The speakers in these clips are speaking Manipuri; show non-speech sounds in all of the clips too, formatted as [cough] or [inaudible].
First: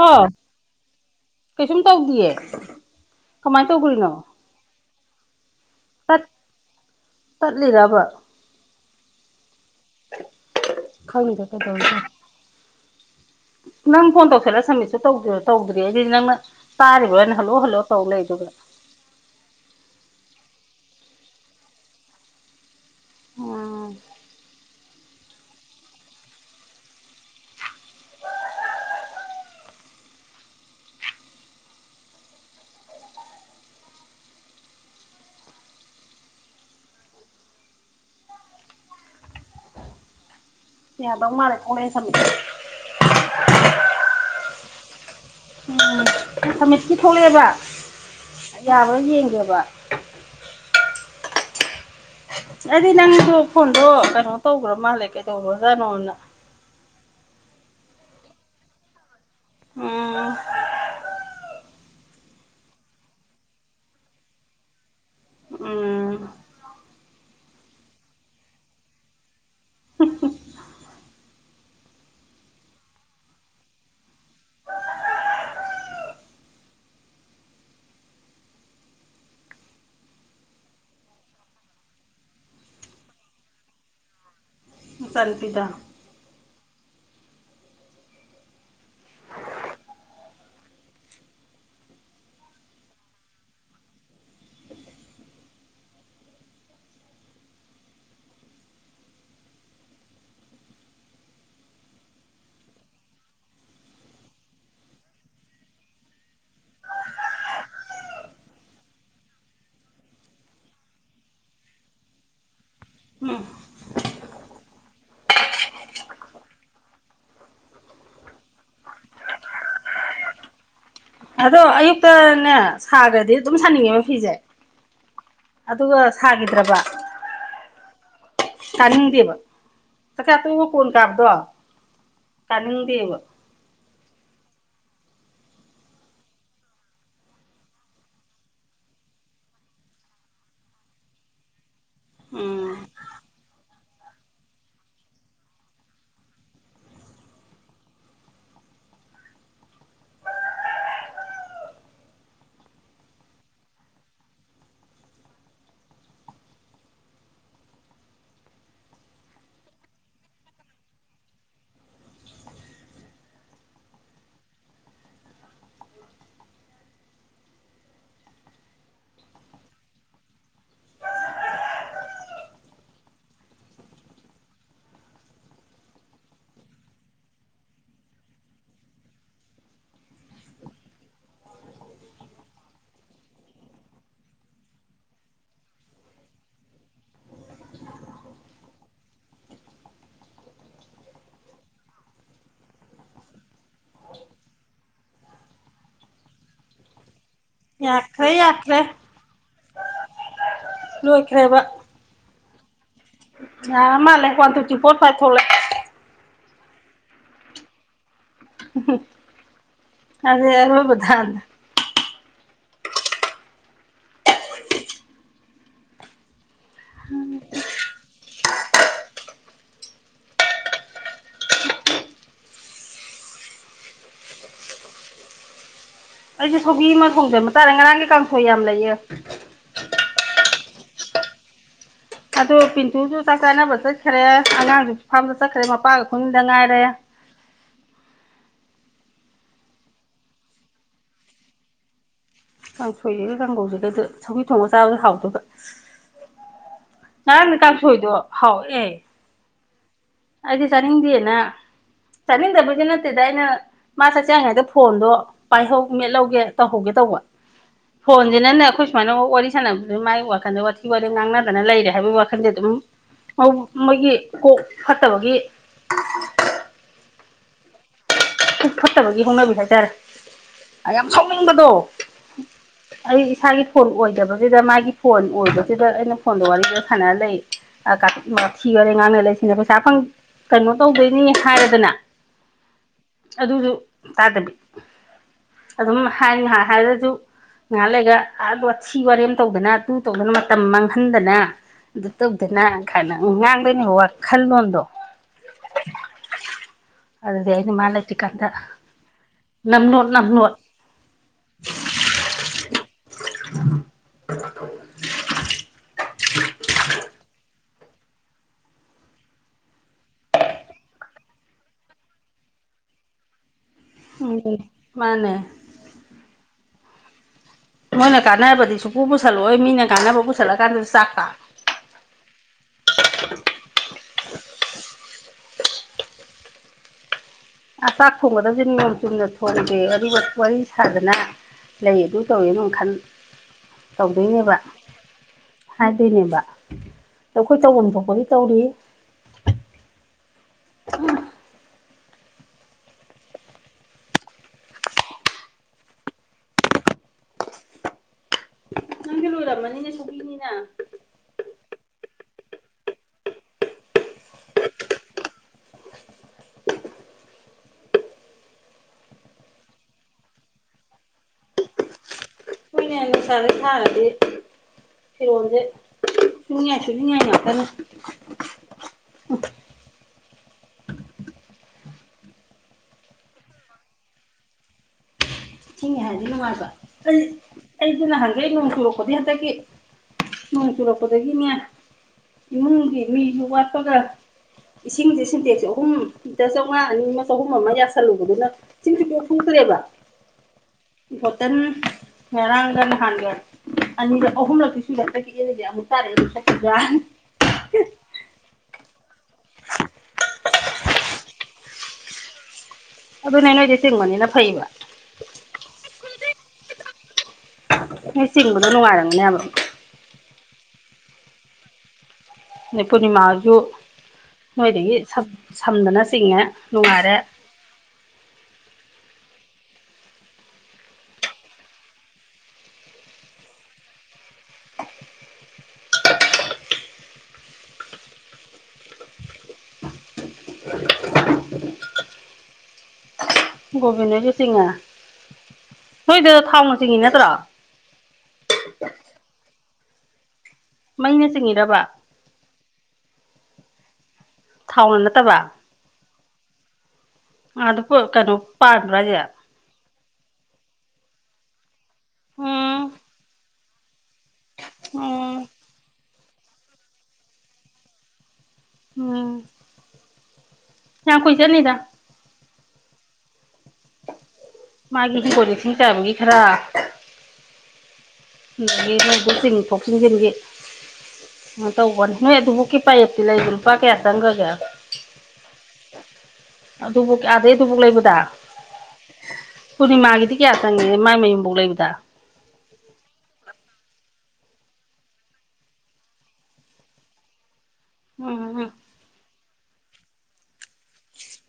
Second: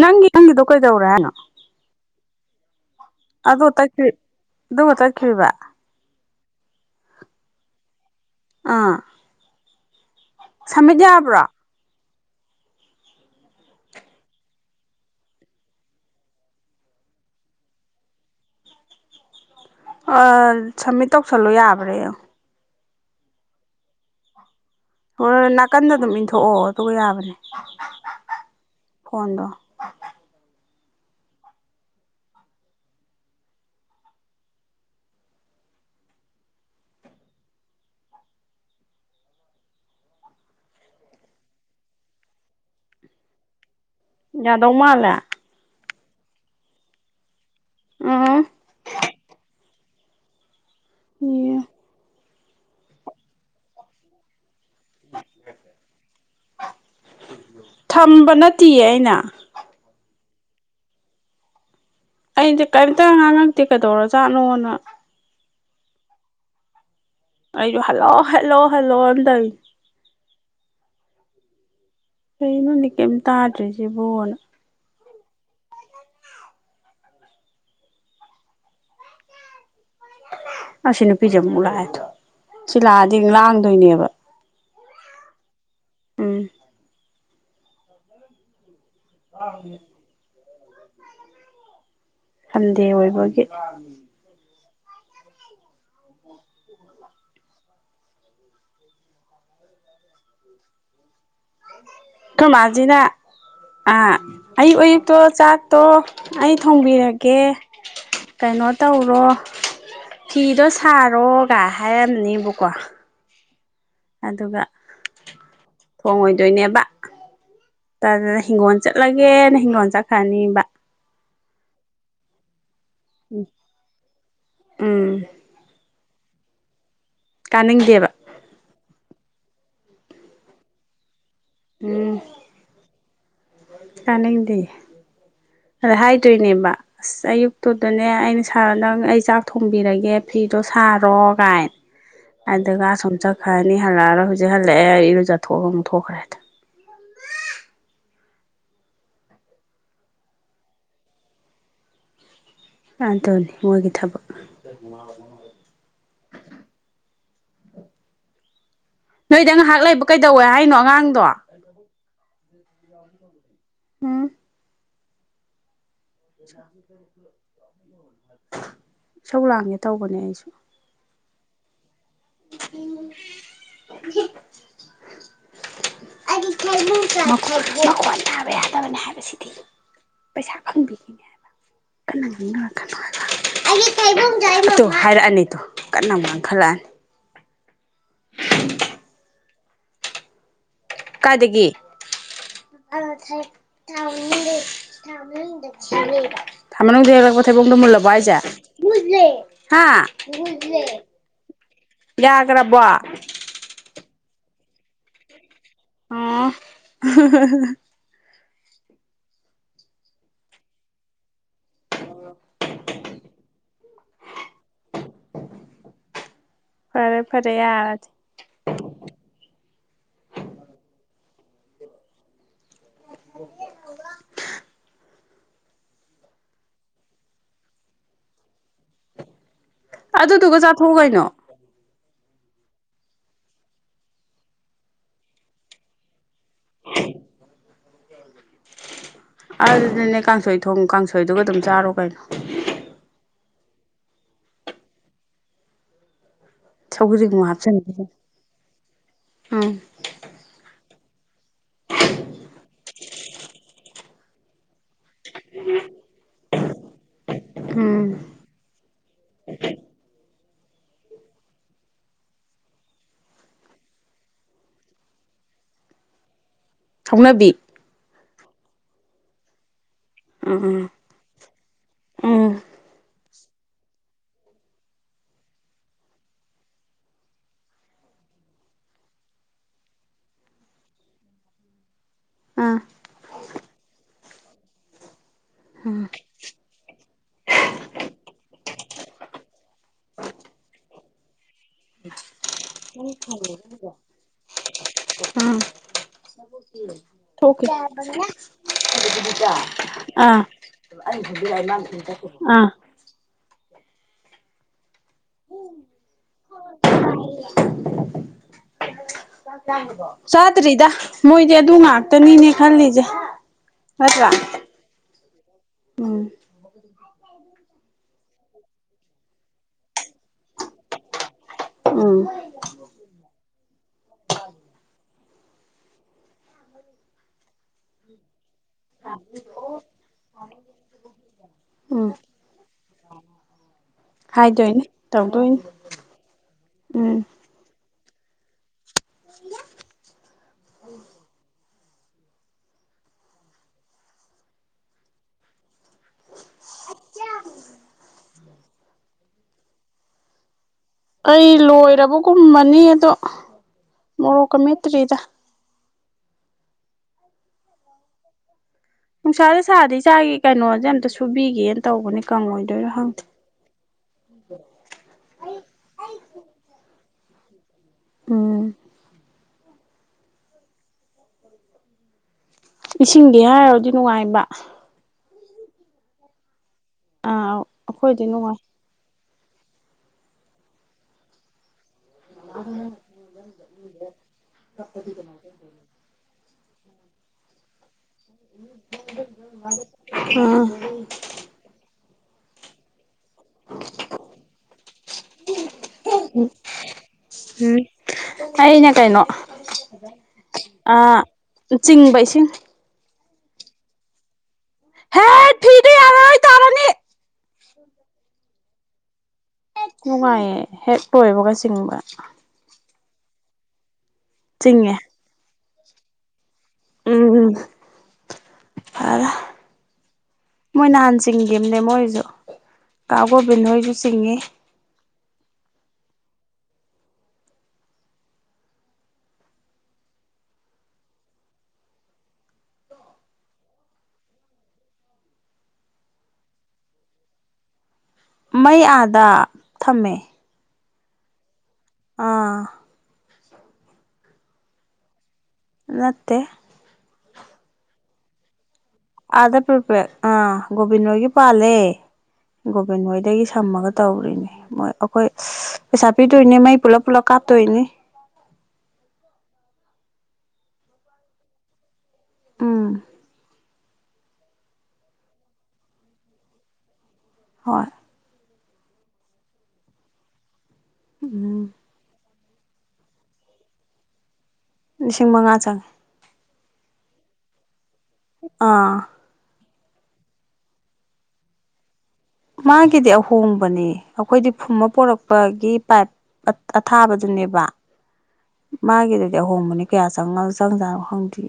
ꯅꯪꯒꯤ ꯅꯪꯒꯤꯗꯨ ꯀꯩꯗꯧꯔꯦ ꯍꯥꯏꯅꯣ ꯀꯩꯁꯨꯝ ꯇꯧꯗꯤꯌꯦ ꯑꯗꯣ ꯀꯃꯥꯏꯅ ꯇꯠ ꯇꯧꯈ꯭ꯔꯤꯅꯣ ꯑꯗꯨꯒ ꯇꯠ ꯀꯩꯕꯥ ꯠ ꯇꯠꯂꯤꯔꯥꯕ ꯑꯥ ꯁꯃꯤꯠ ꯈꯪꯗꯦ ꯌꯥꯕ꯭ꯔꯣ ꯀꯩꯗꯧꯔꯤꯅꯣ ꯅꯪ ꯐꯣꯟ ꯇꯧꯁꯜꯂ ꯁꯃꯤꯠꯇꯨ ꯇꯧꯗ꯭ꯔꯤ ꯑꯩꯗꯤꯗꯤ ꯅꯪꯅ ꯇꯥꯔꯤꯕ꯭ꯔꯣꯅ ꯍꯜꯂꯛꯑꯣ ꯍꯜꯂꯛꯑꯣ ꯇꯧ ꯂꯩ ꯑꯗꯨꯒ ꯑ ꯁꯝꯃꯤꯠ ꯇꯧꯁꯜꯂꯣ ꯌꯥꯕ꯭ꯔꯥ ꯌꯦꯡꯉꫭ ꯑꯥ ꯍꯣꯏ ꯅꯥꯀꯟꯗ ꯑꯗꯨꯝ ꯏꯟꯊꯣꯛꯑꯣ ꯑꯗꯨꯒ ꯌꯥꯕꯅꯦ ꯐꯣꯟꯗꯣ ꯌꯥꯗꯧꯡ ꯃꯥꯜꯂꯦ ꯊꫭꯛꯂꯛꯑꯦ ꯁꯃꯤꯠ ꯌꯥꯗꯧ ꯃꯥꯂꯦ ꯎꯝ ꯁꯃꯤꯠꯀꯤ ꯊꯣꯛꯂꯛꯑꯦꯕ ꯎꯝ ꯌꯥꯕꯔꫭ ꯌꯦꯡꯒꯦꯕ ꯌꯦ ꯑꯗꯤ ꯅꯪꯁꯨ ꯐꫭꯟꯗꫭ ꯀꯅꫭ ꯇꯧꯒ꯭ꯔ ꯃꯥꯜꯂꯦ ꯀꯩꯗꯧꯒ꯭ꯔꯖꯥꯅꯣꯅ ꯊꯝꯕ ꯅꯠꯇꯤꯌꯦ ꯑꯩꯅ ꯎꯝ ꯑꯩꯁꯦ ꯀꯩꯝꯇ ꯉꯥꯡ ꯉꯛꯇꯦ ꯀꯩꯗꯧꯔꯣꯖꯥꯠꯅꯣꯅ ꯎꯝ ꯑꯩꯁꯨ ꯍꯜꯂꯣꯑꯣ ꯍꯜꯂꯣ ꯍꯜꯂꯣ ꯅ ꯗꯧꯏꯅꯤ ꯀꯩꯅꯣꯅꯦ ꯀꯩꯝ ꯇꯥꯗ꯭ꯔꯤꯁꯤꯕꯣꯅ ꯑꯁꯤ ꯅꯨꯄꯤꯁꯦ ꯑꯃꯨꯛ ꯂꯥꯛꯑꯦꯗꯨ ꯁꯤ ꯂꯥꯛꯑꯗꯤ ꯑꯃꯨꯛ ꯂꯥꯡꯗꯣꯏꯅꯦꯕ ꯅꯆꯥ ꯅꯨꯄꯤꯗꫭ ꯎꯝ [inaudible] ꯁꯟꯗꯦ ꯑꯣꯏꯕꯒꯤ ꯑꯈꫭꯏ ꯃꯥꯖꯤꯅ ꯑꯥ ꯑꯌꯨꯛ ꯑꯌꯨꯛꯇꯣ ꯆꯥꯛꯇꯣ ꯑꯩ ꯊꯣꯡꯕꯤꯔꯒꯦ ꯀꯩꯅꯣ ꯇꯧꯔꯣ ꯐꯤꯗꯣ ꯁꯥꯔꯣ ꯒ ꯍꯥꯏꯔꯝꯅꯦꯕꯀꯣ ꯎꯝ ꯑꯗꯨꯒ ꯊꯣꯡꯉꯣꯏꯗꯣꯏꯅꯦꯕꯅ ꯇꯔ ꯍꯤꯡꯒꯣꯜ ꯆꯠꯂꯒꯦꯅ ꯍꯤꯡꯒꯣꯜ ꯆꯠꯈ꯭ꯔꯅꯤꯕ ꯑꯗꯣ ꯑꯌꯨꯛꯇꯅꯦ ꯁꯥꯒ꯭ꯔꯗꯤ ꯑꯗꯨꯝ ꯁꯥꯅꯤꯡꯉꯦꯕ ꯐꯤꯁꯦ ꯎꯝ ꯑꯗꯨꯒ ꯁꯥꯒꯤꯗ꯭ꯔꯕ ꯀꯥꯅꯤꯡꯗꯦꯕ ꯀꯥꯅꯤꯡꯗꯦꯕ ꯆꯥꯛ ꯆꯥ ꯇꯣꯛꯑꯒ ꯀꯣꯟ ꯀꯥꯕꯗꯣ ꯀꯅꯤꯗꯦꯕ ꯀꯥꯅꯤꯡꯗꯤꯌꯦ ꯑꯗ ꯍꯥꯏꯗꯣꯏꯅꯦꯕ ꯑꯁ ꯑꯌꯨꯛꯇꯨꯗꯅꯦ ꯑꯩꯅ ꯁꯥꯔ ꯅꯪ ꯑꯩ ꯆꯥꯛ ꯊꯣꯡꯕꯤꯔꯒꯦ ꯐꯤꯗꯣ ꯁꯥꯔꯣ ꯀꯥꯏ ꯎꯝ ꯑꯗꯨꯒ ꯑꯁꫭꯝ ꯆꯠꯈ꯭ꯔꯅꯤ ꯍꯜꯂꯛ ꯑꯔꫭꯏ ꯍꯧꯖꯤꯛ ꯍꯜꯂꯛꯑꯦ ꯏꯔꯨꯖ ꯊꯣꯛꯑꯒ ꯑꯃꯨꯛ ꯊꯣꯛꯈ꯭ꯔꯦꯗꯨ ꯑꯗꯨꯅꯤ ꯃꫭꯏꯒꯤ ꯊꯕꯛ ꯅꯣꯏꯗ ꯉꯥꯏꯍꯥꯛ ꯂꯩꯕ ꯀꯩꯗꯧꯋꯦ ꯍꯥꯏꯅꯣ ꯑꯉꯥꯡꯗꯣ ꯍꯨꯝ [inaudible] ꯁꯧ ꯂꯥꯡꯒꯦ ꯇꯧꯕꯅꯦ ꯑꯩꯁꯨ ꯃꯈꫭꯟ ꯇꯥꯕ ꯌꯥꯗꯕꯅꯦ ꯍꯥꯏꯕꯁꯤꯗꯤ ꯄꯩꯁꯥ ꯐꯪꯕꯤꯒꯤꯅꯦ ꯍꯥꯏꯕ ꯀꯥꯟꯅ ꯉꯥꯡꯅꯔꯛ ꯀꯅꫭ ꯍꯥꯏꯕ ꯇꯨ ꯍꯥꯏꯔꯛꯑꯅꯤꯗꯣ ꯀꯟꯅ ꯑꯃꯨꯛ ꯉꯥꯡꯈꯠ ꯂꯛꯑꯅꯤ [inaudible] ꯀꯥꯏꯗꯒꯤ ꯊꯥ ꯃꯅꯨꯡꯗ ꯊꯩꯕꫭꯡꯗꯣ ꯃꯨꯜꯂꯕꫭ ꯌꯥꯈ꯭ꯔꯦ ꯌꯥꯈ꯭ꯔꯦ ꯍꯥꯏꯁꯦ ꯍꯥꯥ ꯂꯣꯏꯈ꯭ꯔꯦꯕ ꯂꯣꯏꯈ꯭ꯔꯕꯣ ꯌꯥꯔ ꯃꯥꯜꯂꯦ ꯋꯥꯟ ꯇꯨ ꯇ꯭ꯋꯤ ꯐꯣꯔ ꯐꯥꯏꯠ ꯊꯣꯛꯂꯛ ꯑꯦ ꯑ [inaudible] [inaudible] ꯐꯔꯦ ꯐꯔꯦ ꯌꯥꯔꯗꯤ [inaudible] ꯑꯩꯁꯦ ꯁꯧꯒ꯭ꯔꯤ ꯑꯃ ꯊꯣꯡꯖꯟꯕ ꯇꯥꯔꯦ ꯉꯔꯥꯡꯒꯤ ꯀꯥꯡꯁꯣꯏ ꯌꯥꯝ ꯂꯩꯌꯦ ꯑꯗꯨꯗꯨꯒ ꯆꯥꯊꯣꯛꯎ ꯀꯩꯅꯣ ꯑꯗꯨ ꯄꯤꯟꯇꯨꯁꯨ ꯆꯥꯛ ꯆꯥꯅꯕ ꯆꯠꯈ꯭ꯔꯦ ꯑꯉꯥꯡꯁꯨ ꯐꯥꯝꯗ ꯆꯠꯈ꯭ꯔꯦ ꯃꯄꯥꯒ ꯑꯍꯨꯝ ꯈꯛꯇ ꯉꯥꯏꯔꯦ ꯑꯗꯨꯗꯤꯅꯦ ꯀꯥꯡꯁꯣꯏ ꯊꯣꯡ ꯀꯥꯡꯁꯣꯏꯗꯨꯒ ꯑꯗꯨꯝ ꯆꯥꯔꯣ ꯀꯩꯅꯣ ꯀꯥꯡ ꯁꯣꯏꯁꯤꯒꯦ ꯀꯥꯡꯒꯧꯁꯤꯒꯗ ꯁꯧꯀꯤ ꯊꯣꯡꯉꯒ ꯆꯥꯕꯗ ꯍꯥꯎꯗꯣꯏꯕ ꯁꯧꯒ꯭ꯔꯤ ꯃꯨꯛ ꯉꯔꯥꯡꯅꯤ ꯍꯥꯞꯆꯤꯟꯕꯤꯒ ꯀꯥꯡꯁꯣꯏꯗꯣ ꯍꯥꯎꯦ ꯎꯝ ꯑꯩꯗꯤ ꯆꯥꯅꯤꯡꯗꯦꯅ ꯆꯥꯅꯤꯡꯗꯕꯗꯤ ꯅꯠꯇꯦꯗ ꯑꯩꯅ ꯃꯥ ꯆꯥꯛ ꯆꯏꯀꯟꯗ ꯐꯣꯟꯗꯣ ꯄꯥꯏꯍꯧ ꯃꯦꯠꯍꯧꯒꯦ ꯇꯧꯍꯧꯒꯦ ꯇꯧꯕ ꯎꯝ ꯐꯣꯟꯖꯤꯅꯅꯦ ꯑꯩꯈꯣꯏ ꯁꯨꯃꯥꯏꯅ ꯋꯥꯔꯤ ꯁꯥꯟꯅꯕꯗꯨ ꯃꯥꯏ ꯋꯥꯈꯟꯗ ꯋꯥꯊꯤ ꯋꯥꯔꯦꯝ ꯉꯥꯡꯅꯗꯅ ꯂꯩꯔꯦ ꯍꯥꯏꯕꯒꯤ ꯋꯥꯈꯜꯗ ꯑꯗꯨꯝ ꯃꯣꯏꯒꯤ ꯀꯣꯛ ꯐꯠꯇꯕꯒꯤ ꯍꯧꯅꯕꯤ ꯄꯨꯛ ꯐꯠꯇꯕꯒꯤ ꯍꯧꯅꯕꯤ ꯍꯥꯏꯇꯥꯔꯦ ꯎꯝ ꯌꯥꯝ ꯁꯥꯎꯅꯤꯡꯕꯗꯣ ꯎꯝ ꯎꯝ ꯑꯩ ꯏꯁꯥꯒꯤ ꯐꯣꯟ ꯑꯣꯏꯗꯕꯁꯤꯗ ꯃꯥꯒꯤ ꯐꯣꯟ ꯑꯣꯏꯕꯁꯤꯗ ꯑꯩꯅ ꯐꯣꯟꯗ ꯋꯥꯔꯤ ꯁꯥꯟꯅꯔ ꯂꯩ ꯋꯥꯊꯤ ꯋꯥꯔꯦꯝ ꯉꯥꯡꯅ ꯂꯩ ꯁꯤꯅꯤꯗꯅ ꯄꯩꯁꯥꯪ ꯐꯪ ꯀꯩꯅꯣ ꯇꯧꯗꯣꯏꯅꯤ ꯍꯥꯏꯔꯦꯗꯅ ꯑꯥ ꯑꯗꯨꯁꯨ ꯇꯥꯗꯕꯤ ꯑꯗꯨꯝ ꯎꯝ ꯍꯥꯏ ꯉꯥꯏꯍꯥꯛ ꯍꯥꯏꯔꯁꯨ ꯉꯥꯏꯍꯥꯛ ꯂꯩꯒ ꯋꯥꯊꯤ ꯋꯥꯔꯦꯝ ꯇꯧꯗꯅ ꯇꯧꯗꯨꯅ ꯃꯇꯝ ꯍꯟꯗꯅ ꯑꯗꯨ ꯇꯧꯗꯅ ꯀꯥꯏꯅ ꯉꯥꯡꯗꯣꯏꯅꯦ ꯋꯥꯈꯜꯂꯣꯟꯗꯣ ꯎꯝ ꯑꯗꯨꯗꯤ ꯊꯣꯛꯈꯤ ꯑꯩꯅ ꯃꯥ ꯂꯩ ꯑꯥ ꯅꯝꯂꯣꯠ ꯑꯥ [inaudible] [inaudible] ꯆꯥꯗ꯭ꯔꯤꯗ ꯃꯣꯏꯗꯤ ꯑꯗꯨ ꯉꯥꯛꯇꯅꯤꯅꯦ ꯈꯜꯂꯤꯁꯦ ꯅꯠꯇ꯭ꯔꯥ ꯎꯝ ꯃꯥꯅꯦ ꯑꯗꯨ ꯃꯣꯏꯅ ꯀꯥꯟꯅꯔꯕꯗꯤ ꯁꯨꯄꯨ ꯄꯨꯁꯜꯂꯛꯑꯣꯏ ꯃꯤꯅ ꯀꯥꯟꯅꯕ ꯄꯨꯁꯜꯂꯀꯥꯟꯗꯁꯨ ꯆꯥꯛꯄ ꯎꯝ [unintelligible] ꯆꯥꯛ ꯊꯣꯡꯒꯗꯕꯁ ꯅꯤꯌꯣꯝ ꯆꯨꯝꯅ ꯊꯣꯟꯒꯦ ꯑꯗꯨꯒ ꯋꯥꯔꯤ ꯁꯥꯗꯅ ꯂꯩ ꯎꯝ ꯑꯗꯨ ꯇꯧꯋꯦꯅ ꯈꯟ ꯇꯧꯗꯣꯏꯅꯦꯕ ꯍꯥꯏꯗꯣꯏꯅꯤ ꯇꯧꯗꯣꯏꯅꯤ ꯍꯥꯏꯗꯣꯏꯅꯦꯕ ꯎꯝ ꯑꯗꯣ ꯑꯩꯈꯣꯏ ꯇꯧꯐꯝ ꯊꯣꯛ ꯔꯤ ꯇꯧꯔꯤ ꯎ ꯅꯪꯒꯤ ꯂꯣꯏꯨꯔꯝꯃꯅꯤꯅꯦ ꯁꯣꯛꯅꯤꯅ ꯑꯩ ꯂꯣꯏꯔꯕꯒꯨꯝꯕꯅꯤ ꯑꯗꯣ ꯃꯣꯔꯣꯛꯀ ꯃꯠꯇ꯭ꯔꯤꯗ ꯅꯨꯡꯁꯥꯗ ꯁꯥꯔꯗꯤ ꯆꯥꯒꯤ ꯀꯩꯅꯣꯁꯦ ꯑꯝꯇ ꯁꯨꯕꯤꯒꯦꯅ ꯇꯧꯕꯅꯤ ꯃꯣꯏꯅꯦ ꯁꯥꯔꯦ ꯁꯥꯔꯗꯤ ꯐꯤꯔꯣꯜꯁꯦ ꯁꯨꯡꯌꯥ ꯁꯤꯃꯤ ꯌꯥꯇꯅ ꯑꯣꯝ ꯑꯣꯐ ꯏꯁꯤꯡꯗꯤ ꯍꯥꯏꯔꯨꯔꯗꯤ ꯅꯨꯡꯉꯥꯏꯕ ꯊꯤꯡꯉꯦ ꯍꯥꯏꯔꯗꯤ ꯅꯨꯡꯉꯥꯏꯕ ꯑꯩ ꯑꯥ ꯑꯩꯗꯤ ꯑꯩꯈꯣꯏꯗꯤ ꯅꯍꯪꯒꯦ ꯅꯨꯡꯉꯥꯏ ꯅꯣꯡꯁꯨ ꯂꯣꯗꯤ ꯍꯥꯏ ꯇꯒꯤ ꯅꯣꯡ ꯆꯨꯔꯛꯄꯗꯒꯤꯅꯦ ꯏꯃꯨꯡꯒꯤ ꯃꯤꯁꯨ ꯋꯥꯠꯄꯒ ꯏꯁꯤꯡꯁꯦ ꯁꯦꯟꯗꯦꯛꯁꯦ ꯑꯍꯨꯝ ꯆꯉ ꯃ ꯍꯨꯝꯃꯒꯤ ꯆꯜꯂꯨꯕꯗꯨꯅ ꯆꯤꯡꯁꯨ ꯀꯦ ꯐꯨꯗ꯭ꯔꯦꯕ ꯑꯥ ꯍꯣꯇꯦꯜ ꯉꯔꯥꯡꯒꯅ ꯍꯥꯟꯒꯦ ꯑꯅꯤꯔꯛ ꯑꯍꯨꯝꯂꯛꯇꯤ ꯁꯨꯅ ꯆꯈꯤꯑꯂꯗꯤ ꯑꯃꯨꯛ ꯇꯥꯔꯛꯑꯦ ꯑꯗꯨ ꯆꯠꯈꯤꯗ꯭ꯔ ꯎꯝ ꯑꯩꯅ ꯀꯩꯅꯣ ꯆꯤꯡꯕ ꯏꯁꯤꯡ ꯑꯗꯨꯅꯦ ꯅꯣꯏꯗꯤ ꯆꯤꯡꯕꯅꯤꯅ ꯐꯩꯕ ꯍꯦ ꯐꯤ ꯇꯔꯅꯤ ꯅꯣꯏ ꯆꯤꯡꯕꯗꯣ ꯅꯨꯡꯉꯥꯏꯔꯝꯒꯅꯦꯕ ꯅꯨꯡꯉꯥꯏꯌꯦ ꯍꯦꯛ ꯂꯣꯏꯕꯒ ꯆꯤꯡꯕ ꯑ ꯄꯨꯅꯤꯃꯁꯨ ꯃꯣꯏ ꯆꯤꯡꯉꯦ ꯂꯩꯗꯒꯤ ꯁ ꯁꯝꯗꯅ ꯆꯤꯡꯉꯦ ꯅꯨꯡꯉꯔꯦ ꯐꯔ ꯃꯣꯏ ꯅꯍꯥꯟ ꯆꯤꯡꯈꯤꯕ ꯑꯃꯅꯦ ꯃꯣꯏꯁꯨ ꯀꯥ ꯒꯣꯕꯤꯟ ꯍꯣꯏꯁꯨ ꯆꯤꯡꯉꯤ ꯒꯣꯕꯤꯟꯗꯁꯨ ꯆꯤꯡꯉ ꯅꯣꯏꯗ ꯊꯥꯎꯅ ꯆꯤꯡꯉꯤ ꯅꯠꯇ꯭ꯔꯥ ꯃꯩ ꯑꯥꯗ ꯊꯝꯃꯦ ꯃꯩꯅ ꯆꯤꯡꯉꯔꯕ ꯑꯥ ꯊꯥꯎꯅ ꯅꯠꯇꯕ ꯅꯠꯇ ꯗꯤ ꯄ ꯀꯅꯣ ꯑꯗ ꯄꯨꯄꯦ ꯑꯥ ꯒꯣꯕꯤꯟꯣꯣꯏꯒꯤ ꯄꯥꯜꯂꯦ ꯎꯝ ꯣꯕꯦꯟ ꯍꯗ ꯊꯝꯃꯒ ꯇꯧꯔꯤꯅꯦ ꯃꯣꯏ ꯑꯩꯈꯣꯏ ꯎꯝ ꯄꯩꯁꯥ ꯄꯤꯗꯣꯏꯅꯦ ꯃꯥꯏ ꯄꯨꯂꯞ ꯄꯨꯂꯞ ꯀꯥꯇꯣꯏꯅꯤ ꯎꯝ ꯌꯥ ꯈꯨꯣꯏ ꯆꯅꯤꯗ ꯎꯝ ꯃꯥꯒꯤꯁꯨ ꯀ ꯊ ꯀꯒꯤ ꯈꯔ ꯍꯣꯏ ꯆꯤꯡ ꯐꯧꯆꯤꯡꯖꯦꯟꯒꯦ ꯃ ꯎꯝ ꯇ ꯎ ꯋꯥꯅꯤ ꯅꯣꯏ ꯑꯗꯨꯐꯥꯎꯀꯤ ꯄꯥꯌꯦꯞꯇꯤ ꯂꯩꯗ ꯂꯨꯄꯥ ꯀꯌꯥ ꯆꯪꯈ꯭ꯔꯒꯦ ꯂꯤꯁꯤꯡ ꯃꯉꯥ ꯆꯪꯉꯦ ꯑꯗꯨꯗꯨꯕꯨꯣꯛꯛ ꯑꯗꯩ ꯗꯨꯕꯨꯛ ꯂꯩꯕ ꯑꯥ ꯄꯨꯔꯅꯤꯃꯥꯒꯤꯗꯤ ꯀꯌꯥ ꯆꯪꯉꯦ ꯃꯥꯏ ꯃꯌꯨꯝꯐꯧ ꯂꯩꯕꯗ ꯃꯥꯒꯗꯦ ꯊꯣꯡꯕꯅꯤ ꯑꯩꯈꯣꯏꯗꯤ ꯐꯨꯝꯕ ꯄꯣꯔꯛꯄꯒꯤ ꯄꯥꯏꯞ ꯑꯊꯥꯕꯗꯨꯅꯦꯕ ꯎꯝ ꯎꯝ ꯃꯥꯒꯤꯗꯗꯤ ꯑꯍꯣꯡꯕꯅꯦ ꯀꯌꯥ ꯆꯪ ꯆꯪꯖꯥꯅꯣ ꯈꯪꯗ꯭ꯔꯤ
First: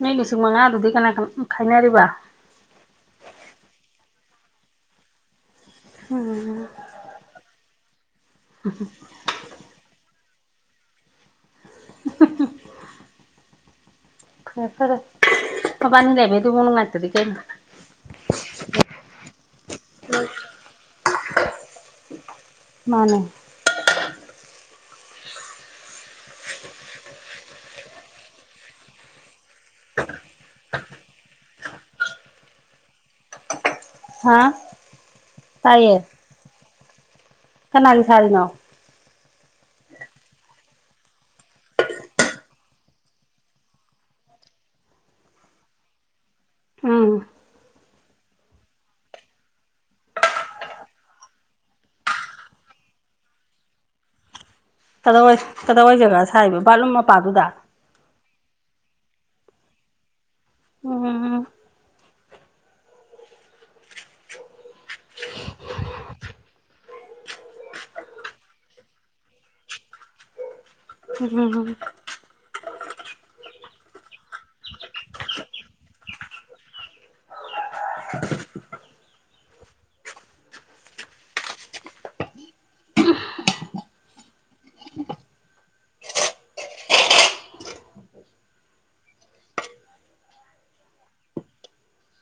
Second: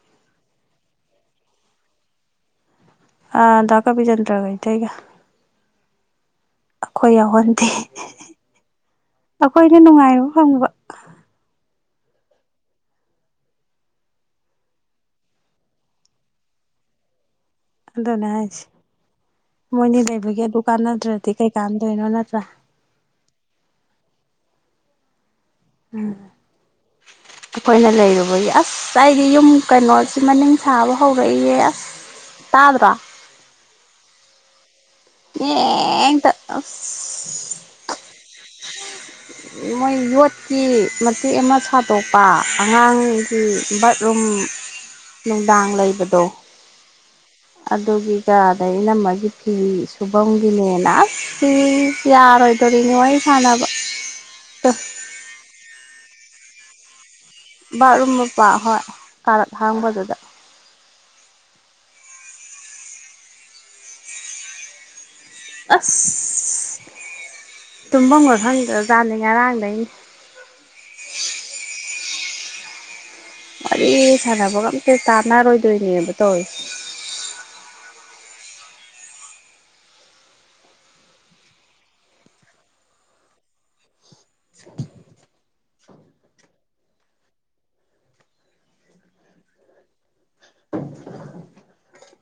ꯃꯤ ꯂꯤꯁꯤꯡ ꯃꯉꯥꯗꯨꯗꯤ ꯀꯅꯥ ꯈꯥꯏꯅꯔꯤꯕ ꯑ ꯗꯀꯥꯕꯤꯖꯦꯟꯟꯗ꯭ꯔꯒꯥꯏꯇ ꯑꯩꯒ ꯎꯝ ꯑꯩꯈꯣꯏ ꯌꯥꯎꯍꯟꯗꯦ ꯑꯩꯈꯣꯏꯅ ꯅꯨꯡꯉꯥꯏꯔꯣ ꯐꯪꯕ [unintelligible] ꯍ ꯐꯔ ꯄꯕꯥꯅꯤ ꯂꯩꯦꯃꯤ ꯇ ꯃꯅ ꯉꯥꯏꯇꯗꯤ ꯀꯩ ꯑꯗꯨꯅꯦ ꯍꯥꯏꯁꯦ ꯃꯣꯏꯅꯤ ꯂꯩꯕꯒꯤ ꯗꯨꯀꯥꯟ ꯅꯠꯇ꯭ꯔꯗꯤ ꯀꯩ ꯀꯥꯟꯗꯧꯅꯣ꯭ꯔ ꯃꯥꯅꯦ ꯎꯝ ꯑꯩꯈꯣꯏꯅ ꯂꯩꯔꯨꯕꯒꯤ ꯑꯁ ꯑꯩꯗꯤ ꯌꯨꯝ ꯀꯩꯅꯣꯁꯤ ꯃꯅꯤꯡ ꯁꯥꯕ ꯍꯧꯔꯛꯏꯌꯦꯦ ꯑꯁ ꯇꯥꯕ꯭ꯔꯣ ꯍꯥꯥ ꯌꯦꯇ ꯀꯅꯥꯒꯤ ꯁꯥꯔꯤꯅꯣ ꯃꯣꯏ ꯌꯣꯠꯀꯤ ꯃꯇꯦꯛ ꯑꯃ ꯁꯥꯗꯣꯛꯄ ꯑꯉꯥꯡꯒꯤ ꯕꯥꯠꯔꯨꯝ ꯅꯨꯡꯗꯥꯡ ꯂꯩꯕꯗꯣ ꯎꯝ ꯑꯗꯨꯒꯤ ꯀꯗ ꯏꯅꯝꯃꯒꯤ ꯐꯤ ꯁꯨꯐꯝꯝꯒꯤꯅꯦꯅ ꯑꯁ ꯐꯤ ꯌꯥꯔꯣꯏꯗꯣꯔꯤꯅꯦ ꯋꯥꯔꯤ ꯁꯥꯟꯅꯕ ꯀꯗ ꯑꯣꯏ ꯀꯗ ꯋꯥꯣꯏ ꯖꯒꯥ ꯊꯥꯏꯕ ꯕꯂꯨꯝꯑꯥꯞ ꯕꯥꯠꯔꯨꯝ ꯃꯄꯥ ꯍꯣꯏ ꯀꯥꯔꯛ ꯍꯥꯡꯕꯗꯨꯗ ꯎꯝ ꯑꯁ ꯇꯨꯝꯕꯝꯒ ꯈꯪꯗ꯭ꯔꯖꯅꯤ ꯉꯔꯥꯡꯗꯩꯩꯅꯤ ꯎꯝ ꯋꯥꯔꯤ ꯁꯥꯟꯅꯕꯒ ꯑꯝꯇ ꯇꯥꯟꯅꯔꯣꯏꯗꯣꯏꯅꯦꯕ ꯇꯧꯏꯁꯦ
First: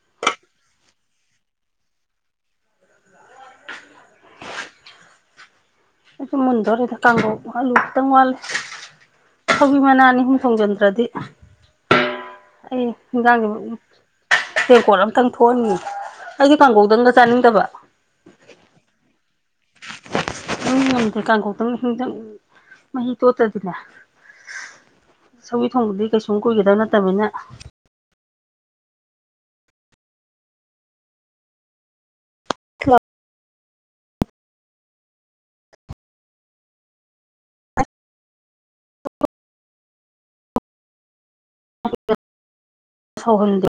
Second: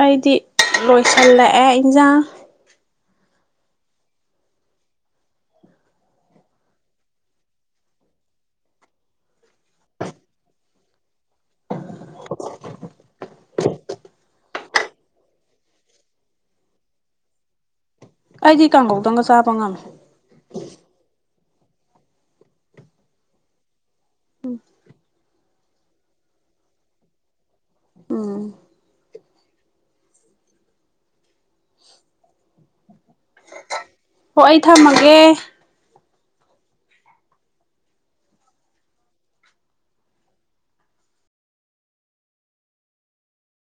ꯑꯩꯗꯤ ꯂꯣꯏꯁꯜꯂꯛꯑꯦ ꯏꯟꯖꯥꯡ ꯑꯩꯁꯨ ꯃꯨꯟꯗꯣꯔꯦꯗ ꯀꯥꯡꯈꯧ ꯑꯂꯨ ꯈꯤꯇꯪ ꯋꯥꯠꯂꯤ ꯁꯧꯒꯔ꯭ꯤ ꯃꯅꯥ ꯑꯅꯤ ꯍꯨꯝ ꯊꯣꯡꯖꯟꯗ꯭ꯔꯗꯤ ꯍꯟꯖꯥꯡꯖꯦ ꯇꯦꯡꯀꯣꯠ ꯑꯝꯇꯪ ꯊꯣꯛꯍꯟꯒꯤꯒꯦ ꯑꯩꯗꯤ ꯀꯥꯡꯒꯧꯗꯪꯒ ꯆꯥꯅꯤꯡꯗꯕ ꯑꯩꯗꯤ ꯀꯥꯡꯒꯧꯗꯪꯒ ꯆꯥꯕ ꯉꯝꯃꯦ ꯗꯤꯉꯝꯗꯦ ꯀꯥꯡꯒꯧꯇꯪ ꯏꯟꯖꯥꯟ ꯃꯍꯤ ꯇꯣꯠꯇꯗꯤꯅꯦ ꯁꯧꯒꯔ꯭ꯤ ꯊꯣꯡꯕꯗꯤ ꯀꯩꯁꯨꯝ ꯀꯨꯏꯒꯗꯕ ꯅꯠꯇꯕꯅꯤꯅ ꯎꯝ ꯍꯣ ꯑꯩ ꯊꯝꯃꯒꯦ ꯁꯧꯍꯟꯗꯦ